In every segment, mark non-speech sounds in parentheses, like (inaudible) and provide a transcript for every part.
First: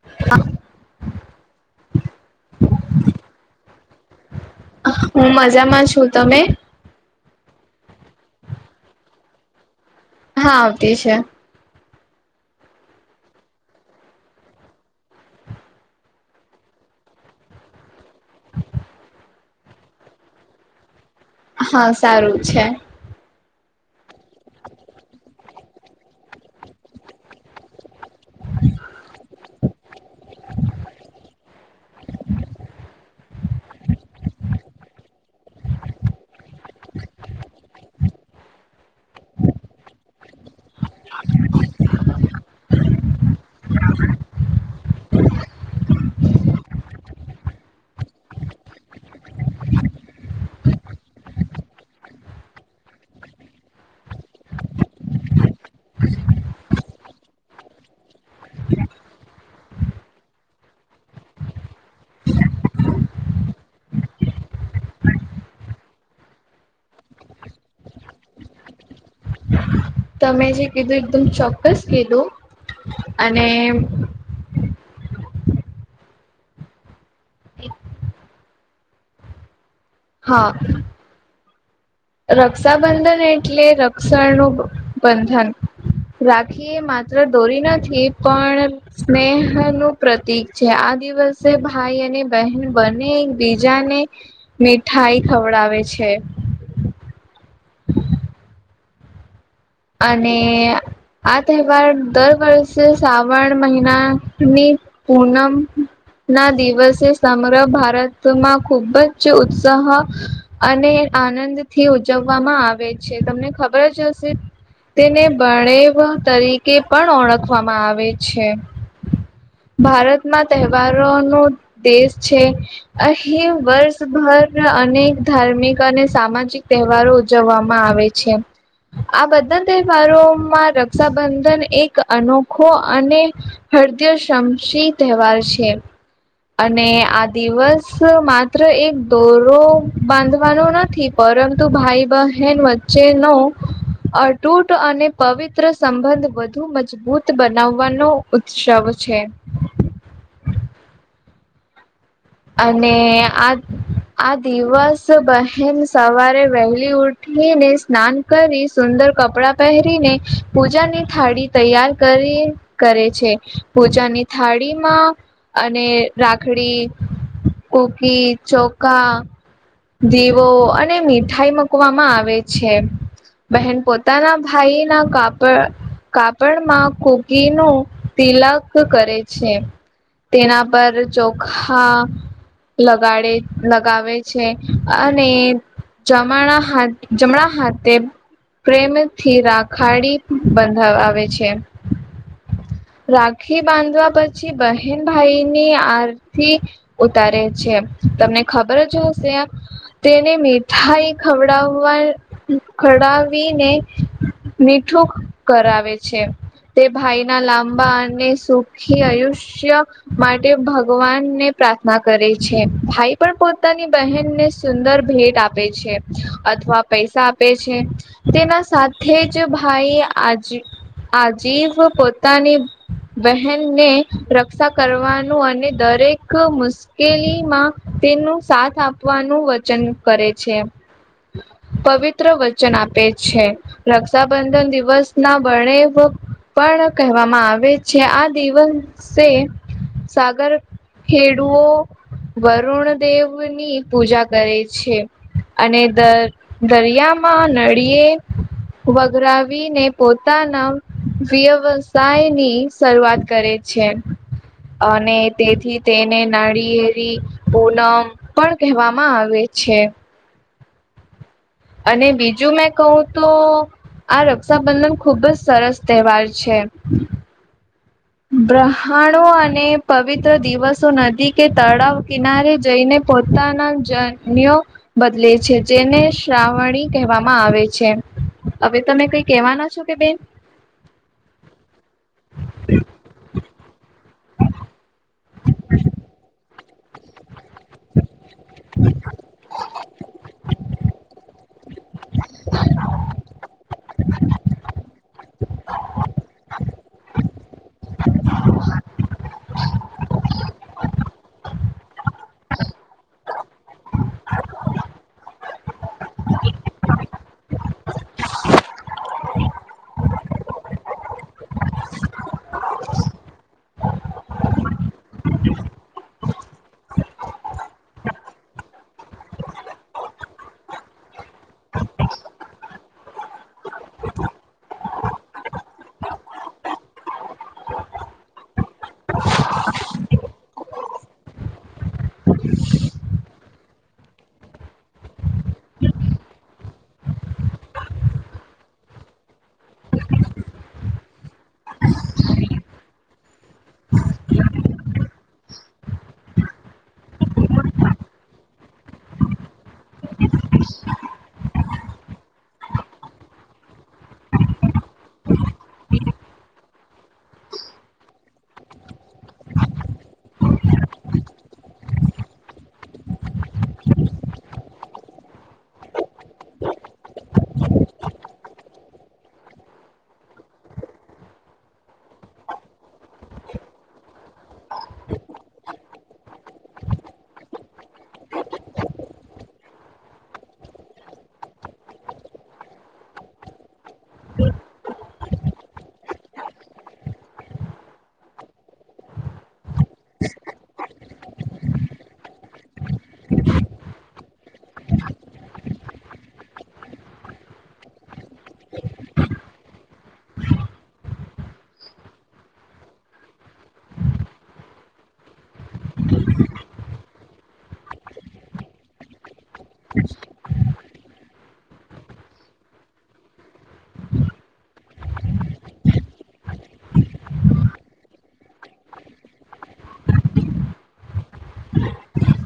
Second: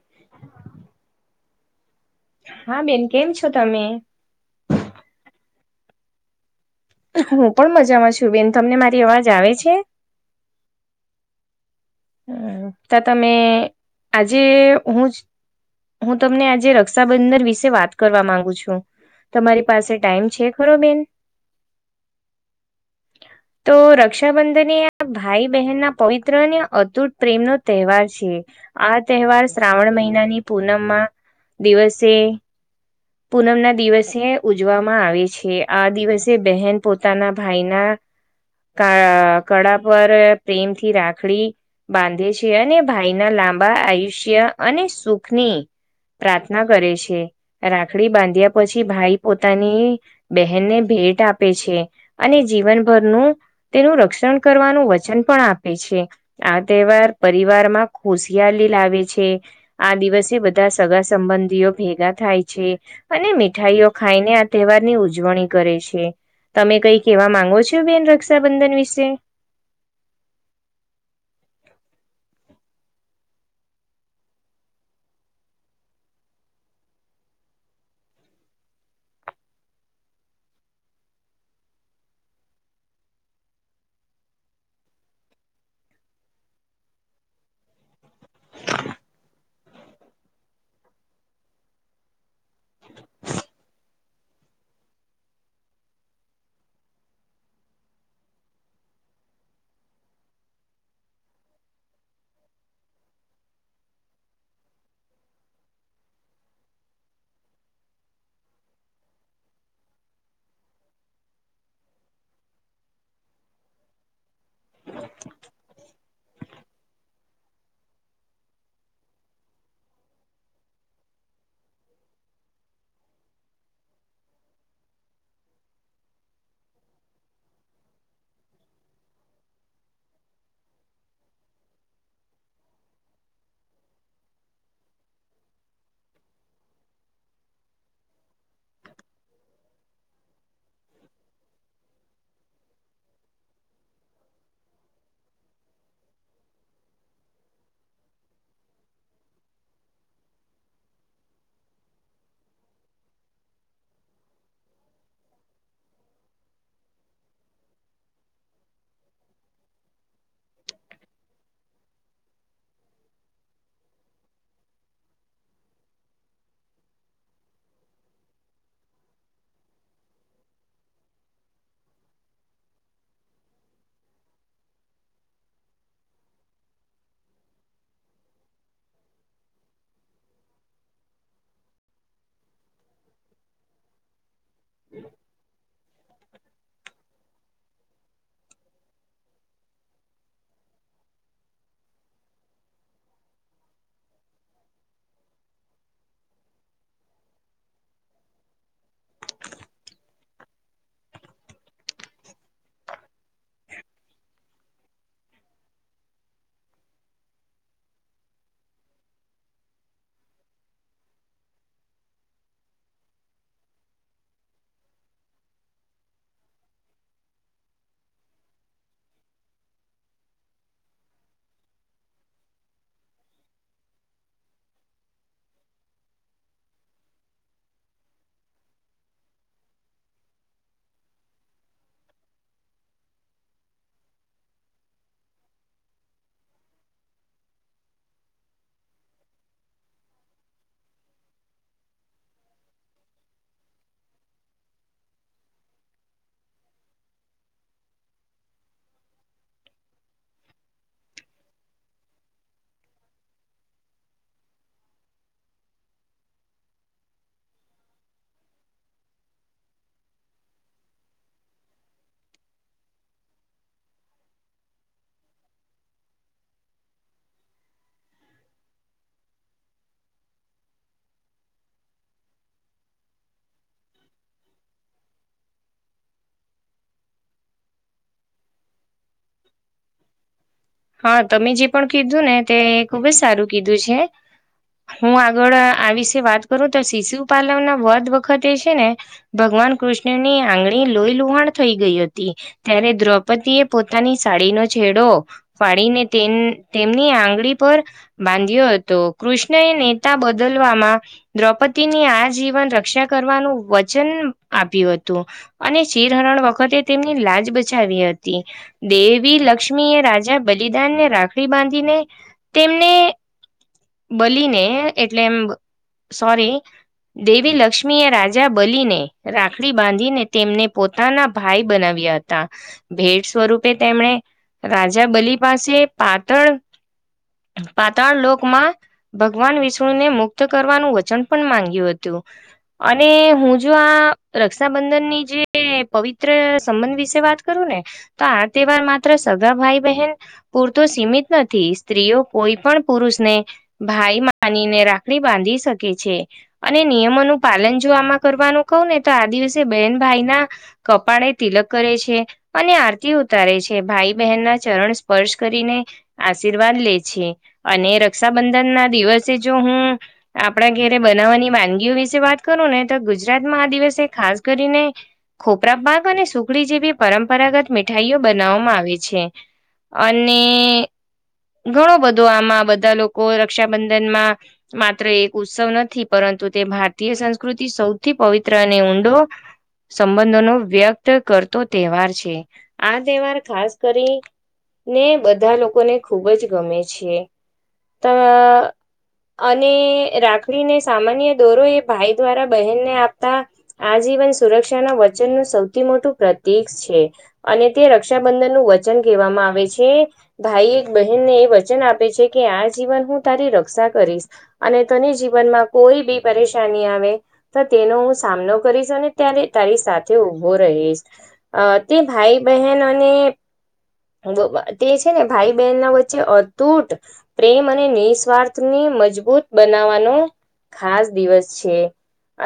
(inaudible) હા બેન કેમ છો તમે? હું મજામાં છું તમે? હું પણ મજામાં છું બેન તમને મારી અવાજ આવે છે હા આવતી છે હમ્મ તો તમે આજે હું જ હું તમને આજે રક્ષાબંધન વિશે વાત કરવા માંગુ છું તમારી પાસે ટાઈમ છે ખરો બેન? હા સારું છે તો રક્ષાબંધન આ ભાઈ બહેનના પવિત્ર ને અદ્ભુત પ્રેમ નો તહેવાર છે આ તહેવાર શ્રાવણ મહિનાની પૂનમમાં દિવસે પૂનમ ના દિવસે ઉજવામાં આવે છે આ દિવસે બહેન પોતાના ભાઈના ક કળા પર પ્રેમથી રાખડી બાંધે છે અને ભાઈના લાંબા આયુષ્ય અને સુખની પ્રાર્થના કરે છે રાખડી બાંધ્યા પછી ભાઈ પોતાની બહેનને ભેટ આપે છે. અને જીવનભરનું તેનું રક્ષણ કરવાનું વચન પણ આપે છે આ તહેવાર પરિવાર માં ખુશિયલી લાવે છે આ દિવસે બધા સગા સંબંધીઓ ભેગા થાય છે છે અને મીઠાઈઓ ખાઈને આ તહેવારની ઉજવણી કરે છે તમે કઈ કેવા માંગો છો બેન રક્ષાબંધન વિશે (inaudible) તમે જે કીધું એકદમ ચોક્કસ કીધું અને હા રક્ષાબંધન એટલે રક્ષણ નું બંધન રાખી માત્ર દોરી નથી પણ સ્નેહ નું પ્રતિક છે આ દિવસે ભાઈ અને બહેન બંને એકબીજાને મીઠાઈ ખવડાવે છે હ અને આ તહેવાર દર વર્ષે શ્રાવણ મહિના ની પૂનમ ના દિવસે સમગ્ર ભારતમાં ખુબ જ ઉત્સાહ અને આનંદ થી ઉજવવામાં આવે છે તમને ખબર જ હશે તેને બણેવ તરીકે પણ ઓળખવામાં આવે છે ભારતમાં તહેવારો નું દેશ છે અહી વર્ષભર અનેક ધાર્મિક અને સામાજિક તહેવારો જવામાં આવે છે આ બધા તહેવારોમાં રક્ષાબંધન એક અનોખો અને હાર્દિય સામશી તહેવાર છે અને આ દિવસ માત્ર એક દોરો બાંધવાનો નથી પરંતુ ભાઈ બહેન વચ્ચે નો અતૂટ અને પવિત્ર સંબંધ વધુ મજબૂત બનાવવાનો ઉત્સવ છે અને આ આ દિવસ બહેન સવારે વહેલી ઉઠી ને સ્નાન કરી સુંદર કપડા પહેરીને પૂજાની થાળી તૈયાર કરી કરે છે પૂજાની થાળીમાં અને રાખડી કોકી ચોખા દીવો અને મીઠાઈ મકવામાં આવે છે બહેન પોતાના ભાઈ ના કાપડ કાપડમાં કુકી નો તિલક કરે છે તેના પર જોખ હા લગાડે લગાવે છે અને જમણા હા જમણા હાથે પ્રેમથી રાખાડી બંધાવ આવે છે રાખી બાંધવા પછી બહેન ભાઈની આ થી ઉતારે છે. તમને ખબર જ હશે આ તેને મેઠાઈ ખવડાવવા ખડાવીને મીઠું કરાવે છે. તે ભાઈ ના લાંબા અને સુખી આયુષ્ય માટે ભ ભગવાન ને પ્રાર્થના કરે છે. ભાઈ પણ પોતાની બહેનને સુંદર ભેટ આપે છે. અથવા પૈસા આપે છે. તેના સાથે જ ભાઈ આજે આજીવ પોતાની બહેનને રક્ષા કરવાનું અને દરેક મુસ્ કેલીમાં તેનું સાથ આપવાનું વચન કરે છે. પવિત્ર વચન આપે છે. રક્ષાબંધન દિવસ ના બણેવ પણ કહેવામાં આવે છે. આ દિવસે સાગર ખેડુઓ વરુણદેવ ની પૂજા કરે છે. અને દર દરિયામાં નળિયે વઘરાવીને પોતાના વ્યવસાય ની શરૂઆત કરે છે, અને તેથી તેને નાળિયેરી પુનમ પણ કહેવામાં આવે છે. અને બીજું મેં કહું તો આ રક્ષાબંધન ખુબ જ સરસ તહેવાર છે. બ્રહાણો અને પવિત્ર દિવસો નદી કે તળાવ કિનારે જઈને પોતાના જન્યો બદલે છે. જેને શ્રાવણી કહેવામાં આવે છે. અવે તમે કઈ કેવાના છો કે બેન? હા તમે જે પણ કીધું ને તે ખુબ જ સારું કીધું છે. હું આગળ આ વિશે વાત કરું તો શિશુ પાલવ ના વદ વખત એ છે ને ભગવાન કૃષ્ણની આંગળી લોહીલુહાણ થઈ ગઈ હતી. ત્યારે દ્રૌપદી એ પોતાની સાડીનો છેડો ફાડીને તેમ તેમની આંગળી પર બાંધ્યો હતો. કૃષ્ણ એ નેતા બદલવામાં દ્રૌપદીની આ જીવન રક્ષા કરવાનું વચન આપ્યું હતું. અને ચીરહરણ વખતે તેમની લાજ બચાવી હતી. દેવી લક્ષ્મી એ રાજા બલિદાનને રાખડી બાંધીને તેમને બલીને એટલે એમ સોરી. દેવી લક્ષ્મીએ રાજા બલીને રાખડી બાંધીને તેમને પોત તાના ભાઈ બનાવ્યા હતા. ભેટ સ્વરૂપે તેમણે રાજા બલી પાસે પાતળ પાતાળ લોકમાં ભગવાન વિષ્ણુને મુક્ત કરવાનું વચન પણ માંગ્યું હતું. અને હું જો આ રક્ષાબંધનની જે પવિત્ર સંબંધ વિશે વાત કરું ને તો આ તહેવાર માત્ર સગા ભાઈ - બહેન પૂરતો સીમિત નથી. સ્ત્રીઓ કોઈ પણ પુરુષને ભાઈ માનીને રાખડી બાંધી શકે છે. અને નિયમોનું પાલન જો આમાં કરવાનું કહું ને તો આ દિવસે બેહેન ભાઈના કપાળ તિલક કરે છે, અને આરતી ઉતારે છે ભાઈ બહેન ના ચરણ સ્પર્શ કરીને આશીર્વાદ લે છે. અને રક્ષાબંધન ના દિવસે જો હું આપણા ઘરે બનાવવાની વાનગીઓ વિશે વાત કરું ને તો ગુજરાતમાં આ દિવસે ખાસ કરીને ખોપરા પાક અને સુખડી જેવી પરંપરાગત મીઠાઈઓ બનાવવામાં આવે છે. અને ઘણો બધો આમાં બધા લોકો રક્ષાબંધનમાં માત્ર એક ઉત્સવ નથી પરંતુ તે ભારતીય સંસ્કૃતિ સૌથી પવિત્ર અને ઊંડો સંબંધો નો વ્યક્ત કરતો તહેવાર છે, આ તહેવાર ખાસ કરી ને બધા લોકોને ખૂબ જ ગમે છે, ત અને રાખડીને સામાન્ય દોરો એ ભાઈ દ્વારા બહેનને આપતા આ જીવન સુરક્ષાના વચનનું સૌથી મોટું પ્રતીક છે. અને તે રક્ષાબંધન નું વચન કહેવામાં આવે આવે છે ભાઈ એક બહેનને એ વચન આપે છે, કે આ જીવન હું તારી રક્ષા કરીશ અને તને જીવનમાં કોઈ બી પરેશાની આવે તો તેનો હું સામનો કરીશ અને ત્યારે તારી સાથે ઉભો રહીશ. અ તે ભાઈ બહેન અને તે છે ને ભાઈ બહેન ના વચ્ચે અતૂટ પ્રેમ અને નિસ્વાર્થને મજબૂત બનાવાનો ખાસ દિવસ છે.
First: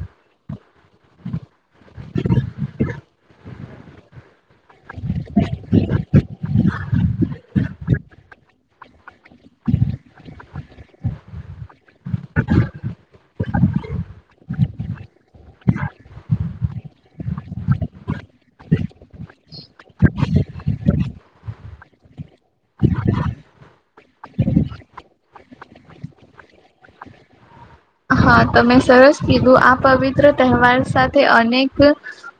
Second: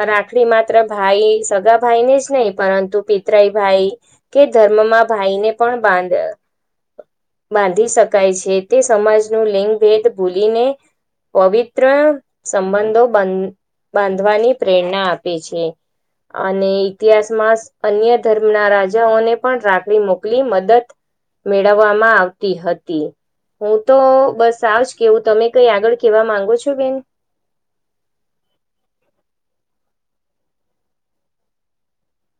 રાખડી માત્ર ભાઈ સગા ભાઈ ને જ નહીં પરંતુ પિતરાઈ ભાઈ કે ધર્મમાં ભાઈ ને પણ બાંધ્ બાંધી શકાય છે, તે સમાજનું લિંગ ભેદ ભૂલીને પવિત્ર સંબંધોંધ બંધ બાંધવાની પ્રેરણા આપે છે, અને ઇતિહાસ માં અન્ય ધર્મ ના રાજાઓને પણ રાખડી મોકલી મદદ મેળવવામાં આવતી હતી હું તો બસ આજ કેવું તમે કઈ આગળ કેવા માંગો છો બેન હા તમે સરસ કીધું આ પવિત્ર તહેવાર સાથે અનેક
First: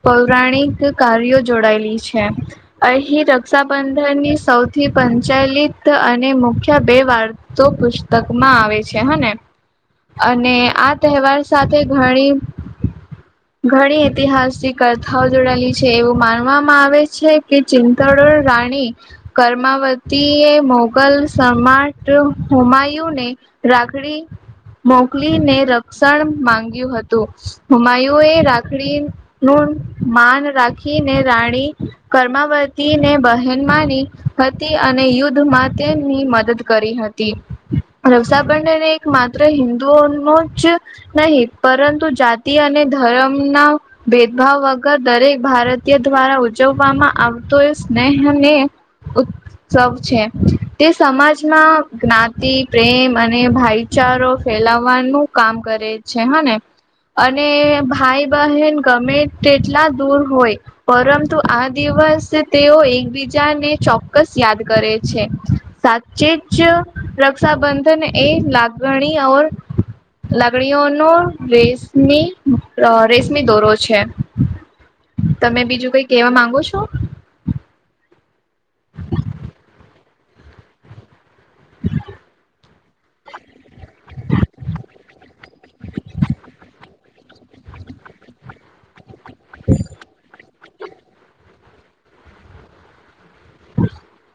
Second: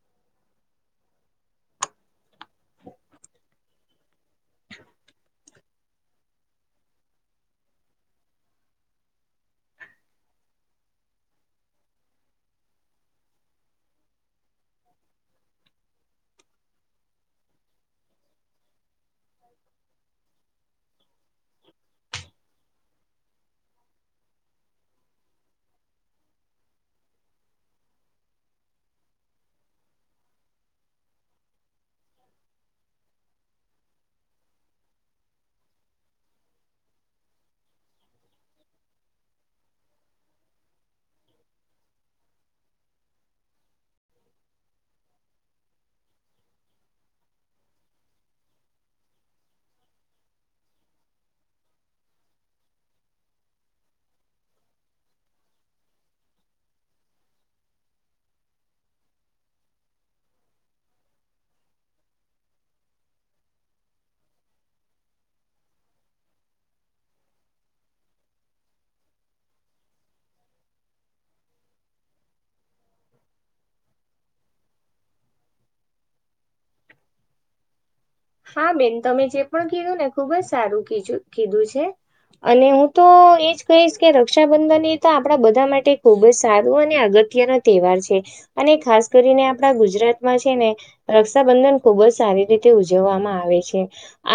પૌરાણિક કાર્યો જોડાયેલી છે, અહીં રક્ષાબંધનની સૌથી પચાલિત અને મુખ્ય બે વાર્ તો પુસ્તક માં આવે છે, હ ને અને આ તહેવાર સાથે ઘણી (inaudible) ઘણી ઐતિહાસિક કથાઓ જોડાયેલી છે એવું માનવામાં આવે છે, કે ચિતાડુ રાણી કર્મમાંવતી એ મોગલ સમાટ હોમાયુંને રાખડી મોકલીને રક્ષા માંગ્યું હતું હોમાયુ એ રાખડી નું માન રાખીને રાણી કર્માવતીને બહેન માની હતી અને યુદ્ધમાં તેમની મદદ કરી હતી રક્ષાબંધન એક માત હિન્ંદુઓ ન જ નહી પરંતુ જાતિ અને ધરમના ભેદભાવ વગર દરેક ભારતીય દ્વારા ઉજવવામાં આવતો એ સ્નેહને (unintelligible) સૌ છે તે સમાજમાં જ્ઞાતિ, પ્રેમ અને ભાઈચારો ફેલાવવાનું કામ કરે છે, હ ને અને ભાઈ બહેન ગમે તેટલા દૂર હોય પરંતુ આ દિવસ તેઓ એકબીજાને ચોક્કસ યાદ કરે છે, સાચે જ રક્ષાબંધન એ લાગણી ઓર લાગણીઓનો રેસમી રેસમી દોરો છે, તમે બીજું કઈ કેવા માંગો છો હા બેન તમે જે પણ કીધું ને ખુબ જ સારું કીધું કીધું છે, અને હું તો એજ કહીશ કે રક્ષાબંધન એ તો આપણા બધા માટે ખુબ જ સારું અને અગત્યના તહેવાર છે, અને ખાસ કરીને આપણા ગુજરાતમાં છે, ને રક્ષાબંધન ખુબ જ સારી રીતે ઉજવામાં આવે છે,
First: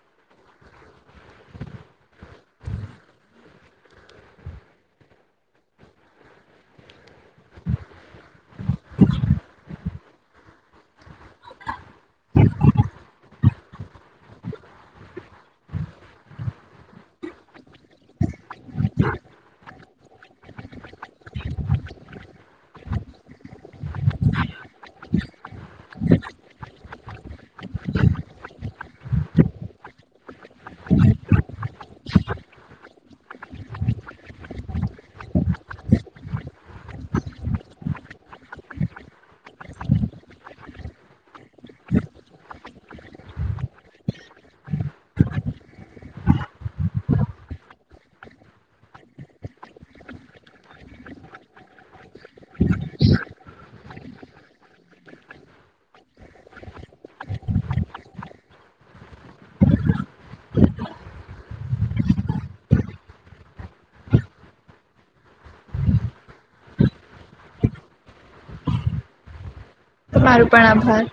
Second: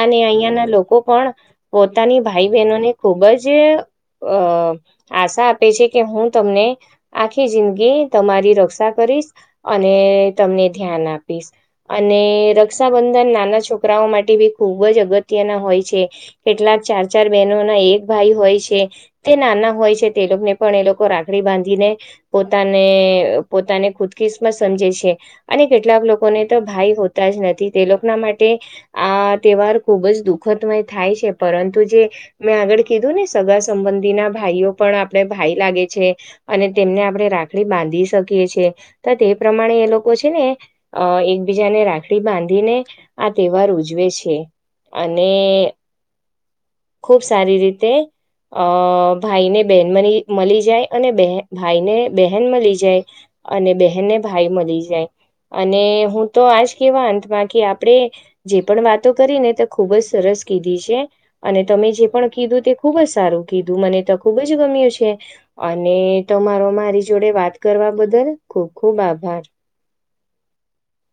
અને અહિયાં ના લોકો પણ પોતાની ભાઈ બહેનોને ખૂબ જ અ આશા આપે છે, કે હું તમને આખી જિંદગી તમારી રક્ષા કરીશ અને તમને ધ્યાન આપી પીસ અને રક્ષાબંધન ના નાના છોકરાઓ માટે બી ખુબજ અગત્યના હોય છે. કેટલાક ચાર ચાર બેનો ના એક ભાઈ હોય છે. તે નાના હોય છે તે લોકોને પણ એ લોકો રાખડી બાંધીને પોતાને પોતાને ખુશકિશમત સમજે છે. અને કેટલાક લોકોને તો ભાઈ હોતા જ નથી તે લોકના માટે તે આ તહેવાર ખૂબ જ દુઃખમય થાય છે. પરંતુ જે મેં આગળ કીધું ને સગા સંબંધીના ભાઈઓ પણ આપણને ભાઈ લાગે છે. અને તેમને આપણે રાખડી બાંધી શકીએ છી તો તે પ્રમાણે એ લોકો છે ને અ એકબીજાને રાખડી બાંધીને આ તહેવાર ઉજવે છે. અને ખુબ સારી રીતે અ ભાઈને બેન મરી મલી જાય અને બહેન ભાઈને બહેન મલી જાય. અને બહેનને ભાઈ મળી જાય. અને હું તો આજ કેવા અંતમાં કે આપણે જે પણ વાતો કરી ને તે ખુબ જ સરસ કીધી છે. અને તમે જે પણ કીધું તે ખુબ જ સારું કીધું મને તો ખૂબ જ ગમ્યું છે. અને તમારો મારી જોડે વાત કરવા બદલ ખુબ ખુબ આભાર. તમારો પણ આભાર.